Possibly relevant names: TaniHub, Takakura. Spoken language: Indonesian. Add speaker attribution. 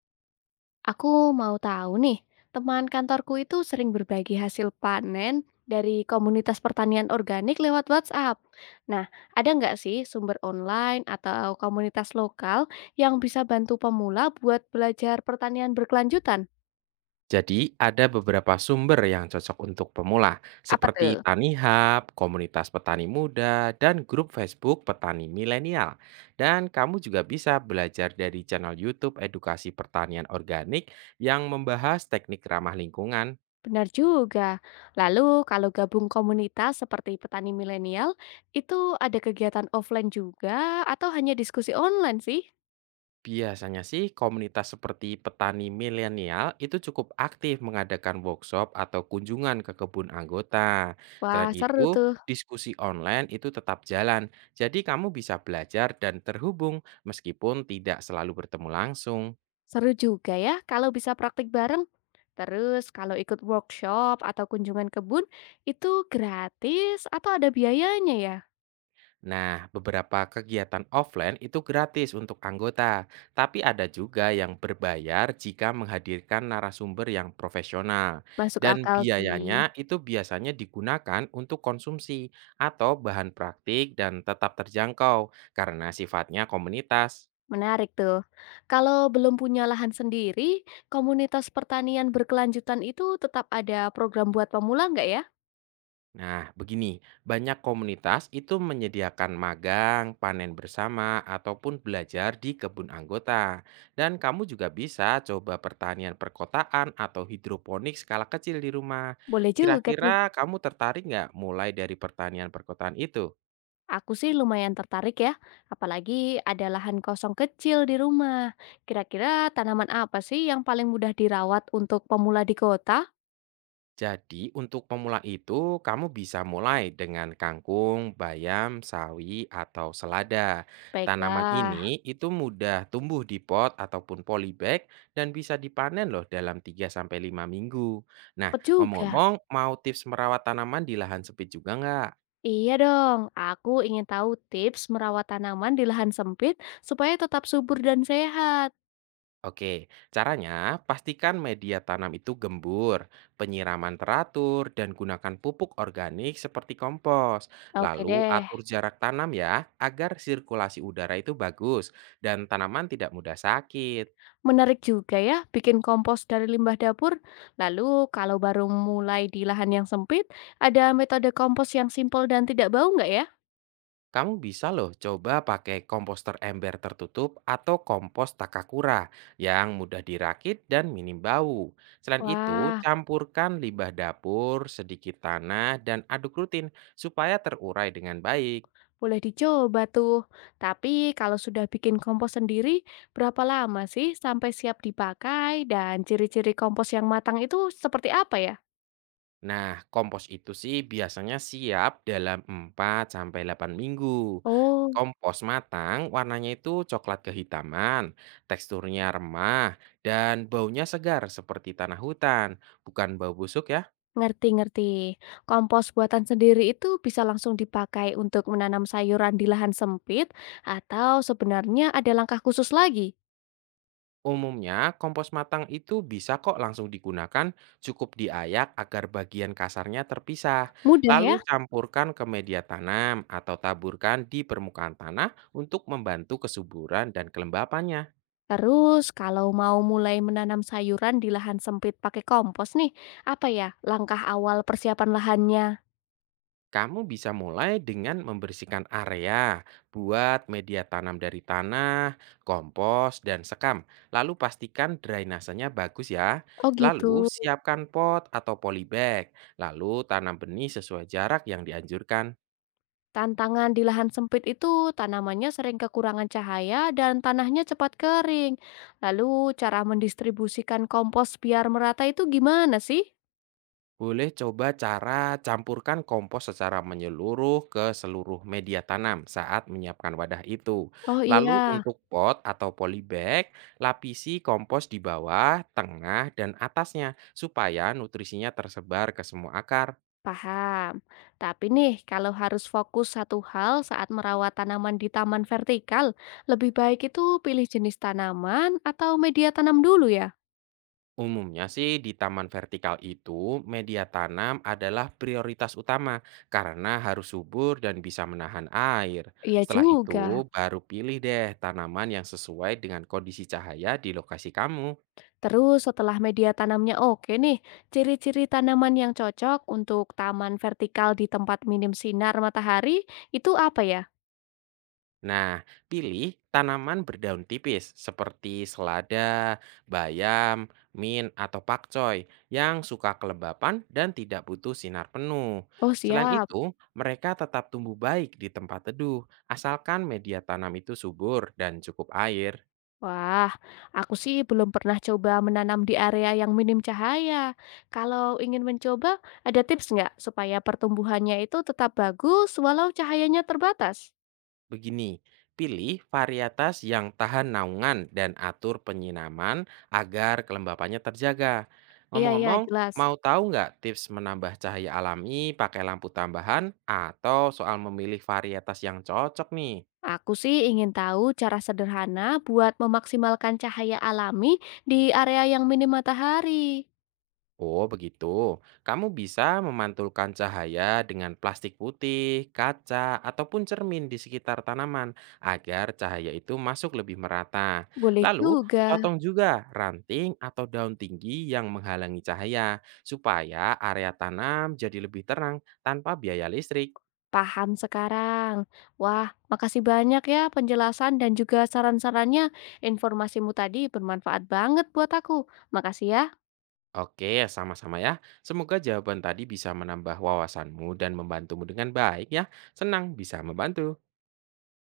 Speaker 1: Aku mau tahu nih, teman kantorku itu sering berbagi hasil panen dari komunitas pertanian organik lewat WhatsApp. Nah, ada nggak sih sumber online atau komunitas lokal yang bisa bantu pemula buat belajar pertanian berkelanjutan?
Speaker 2: Jadi, ada beberapa sumber yang cocok untuk pemula,
Speaker 1: Apa
Speaker 2: seperti
Speaker 1: tuh?
Speaker 2: TaniHub, komunitas petani muda, dan grup Facebook petani milenial. Dan kamu juga bisa belajar dari channel YouTube Edukasi Pertanian Organik yang membahas teknik ramah lingkungan.
Speaker 1: Benar juga. Lalu, kalau gabung komunitas seperti petani milenial, itu ada kegiatan offline juga atau hanya diskusi online sih?
Speaker 2: Biasanya sih komunitas seperti petani milenial itu cukup aktif mengadakan workshop atau kunjungan ke kebun anggota.
Speaker 1: Wah,
Speaker 2: Selain
Speaker 1: seru
Speaker 2: itu,
Speaker 1: tuh.
Speaker 2: diskusi online itu tetap jalan, jadi kamu bisa belajar dan terhubung meskipun tidak selalu bertemu langsung.
Speaker 1: Seru juga ya kalau bisa praktik bareng. Terus kalau ikut workshop atau kunjungan kebun itu gratis atau ada biayanya ya?
Speaker 2: Nah, beberapa kegiatan offline itu gratis untuk anggota, tapi ada juga yang berbayar jika menghadirkan narasumber yang profesional.
Speaker 1: Masuk
Speaker 2: Dan
Speaker 1: akal sih.
Speaker 2: biayanya itu biasanya digunakan untuk konsumsi atau bahan praktik dan tetap terjangkau karena sifatnya komunitas.
Speaker 1: Menarik tuh. Kalau belum punya lahan sendiri, komunitas pertanian berkelanjutan itu tetap ada program buat pemula nggak ya?
Speaker 2: Nah, begini, banyak komunitas itu menyediakan magang, panen bersama, ataupun belajar di kebun anggota. Dan kamu juga bisa coba pertanian perkotaan atau hidroponik skala kecil di rumah.
Speaker 1: Boleh juga tuh.
Speaker 2: Kira-kira kamu tertarik nggak mulai dari pertanian perkotaan itu?
Speaker 1: Aku sih lumayan tertarik ya. Apalagi ada lahan kosong kecil di rumah. Kira-kira tanaman apa sih yang paling mudah dirawat untuk pemula di kota?
Speaker 2: Jadi untuk pemula itu kamu bisa mulai dengan kangkung, bayam, sawi, atau selada. Tanaman
Speaker 1: Baiklah.
Speaker 2: ini itu mudah tumbuh di pot ataupun polybag dan bisa dipanen loh dalam 3 sampai 5 minggu. Nah,
Speaker 1: Cepet juga.
Speaker 2: ngomong-ngomong mau tips merawat tanaman di lahan sempit juga nggak?
Speaker 1: Iya dong, aku ingin tahu tips merawat tanaman di lahan sempit supaya tetap subur dan sehat.
Speaker 2: Oke, caranya pastikan media tanam itu gembur, penyiraman teratur, dan gunakan pupuk organik seperti kompos.
Speaker 1: Oke
Speaker 2: Lalu
Speaker 1: deh,
Speaker 2: atur jarak tanam ya, agar sirkulasi udara itu bagus dan tanaman tidak mudah sakit.
Speaker 1: menarik juga ya bikin kompos dari limbah dapur. Lalu kalau baru mulai di lahan yang sempit, ada metode kompos yang simpel dan tidak bau nggak ya?
Speaker 2: Kamu bisa loh coba pakai komposter ember tertutup atau kompos Takakura yang mudah dirakit dan minim bau. Selain itu,
Speaker 1: Wah,
Speaker 2: campurkan limbah dapur, sedikit tanah, dan aduk rutin supaya terurai dengan baik.
Speaker 1: boleh dicoba tuh. Tapi kalau sudah bikin kompos sendiri, berapa lama sih sampai siap dipakai dan ciri-ciri kompos yang matang itu seperti apa ya?
Speaker 2: Nah, kompos itu sih biasanya siap dalam 4 sampai 8 minggu.
Speaker 1: Oh,
Speaker 2: Kompos matang warnanya itu coklat kehitaman, teksturnya remah, dan baunya segar seperti tanah hutan, bukan bau busuk ya.
Speaker 1: ngerti ngerti. Kompos buatan sendiri itu bisa langsung dipakai untuk menanam sayuran di lahan sempit atau sebenarnya ada langkah khusus lagi?
Speaker 2: Umumnya kompos matang itu bisa kok langsung digunakan, cukup diayak agar bagian kasarnya terpisah.
Speaker 1: Mudah
Speaker 2: Lalu
Speaker 1: ya.
Speaker 2: campurkan ke media tanam atau taburkan di permukaan tanah untuk membantu kesuburan dan kelembapannya.
Speaker 1: Terus kalau mau mulai menanam sayuran di lahan sempit pakai kompos nih, apa ya langkah awal persiapan lahannya?
Speaker 2: Kamu bisa mulai dengan membersihkan area, buat media tanam dari tanah, kompos, dan sekam. Lalu pastikan drainasenya bagus ya.
Speaker 1: Oh gitu.
Speaker 2: Lalu siapkan pot atau polybag. Lalu tanam benih sesuai jarak yang dianjurkan.
Speaker 1: Tantangan di lahan sempit itu tanamannya sering kekurangan cahaya dan tanahnya cepat kering. Lalu cara mendistribusikan kompos biar merata itu gimana sih?
Speaker 2: Boleh coba cara campurkan kompos secara menyeluruh ke seluruh media tanam saat menyiapkan wadah itu.
Speaker 1: Oh
Speaker 2: Lalu
Speaker 1: iya,
Speaker 2: untuk pot atau polybag, lapisi kompos di bawah, tengah, dan atasnya supaya nutrisinya tersebar ke semua akar.
Speaker 1: paham. Tapi nih, kalau harus fokus satu hal saat merawat tanaman di taman vertikal, lebih baik itu pilih jenis tanaman atau media tanam dulu ya.
Speaker 2: Umumnya sih di taman vertikal itu media tanam adalah prioritas utama karena harus subur dan bisa menahan air.
Speaker 1: Iya
Speaker 2: Setelah
Speaker 1: juga.
Speaker 2: itu baru pilih deh tanaman yang sesuai dengan kondisi cahaya di lokasi kamu.
Speaker 1: Terus setelah media tanamnya oke nih, ciri-ciri tanaman yang cocok untuk taman vertikal di tempat minim sinar matahari itu apa ya?
Speaker 2: Nah, pilih tanaman berdaun tipis seperti selada, bayam, mint, atau pakcoy yang suka kelembapan dan tidak butuh sinar penuh.
Speaker 1: Oh
Speaker 2: Selain
Speaker 1: siap.
Speaker 2: itu, mereka tetap tumbuh baik di tempat teduh, asalkan media tanam itu subur dan cukup air.
Speaker 1: Wah, aku sih belum pernah coba menanam di area yang minim cahaya. Kalau ingin mencoba, ada tips nggak supaya pertumbuhannya itu tetap bagus walau cahayanya terbatas?
Speaker 2: Begini, pilih varietas yang tahan naungan dan atur penyinaman agar kelembapannya terjaga.
Speaker 1: Iya, iya,
Speaker 2: Ngomong-ngomong,
Speaker 1: jelas.
Speaker 2: mau tahu nggak tips menambah cahaya alami pakai lampu tambahan atau soal memilih varietas yang cocok nih?
Speaker 1: Aku sih ingin tahu cara sederhana buat memaksimalkan cahaya alami di area yang minim matahari.
Speaker 2: Oh, begitu. Kamu bisa memantulkan cahaya dengan plastik putih, kaca, ataupun cermin di sekitar tanaman agar cahaya itu masuk lebih merata.
Speaker 1: Boleh
Speaker 2: Lalu,
Speaker 1: juga,
Speaker 2: potong juga ranting atau daun tinggi yang menghalangi cahaya supaya area tanam jadi lebih terang tanpa biaya listrik.
Speaker 1: paham sekarang. Wah, makasih banyak ya penjelasan dan juga saran-sarannya. Informasimu tadi bermanfaat banget buat aku. Makasih ya.
Speaker 2: Oke, sama-sama ya. Semoga jawaban tadi bisa menambah wawasanmu dan membantumu dengan baik ya. Senang bisa membantu.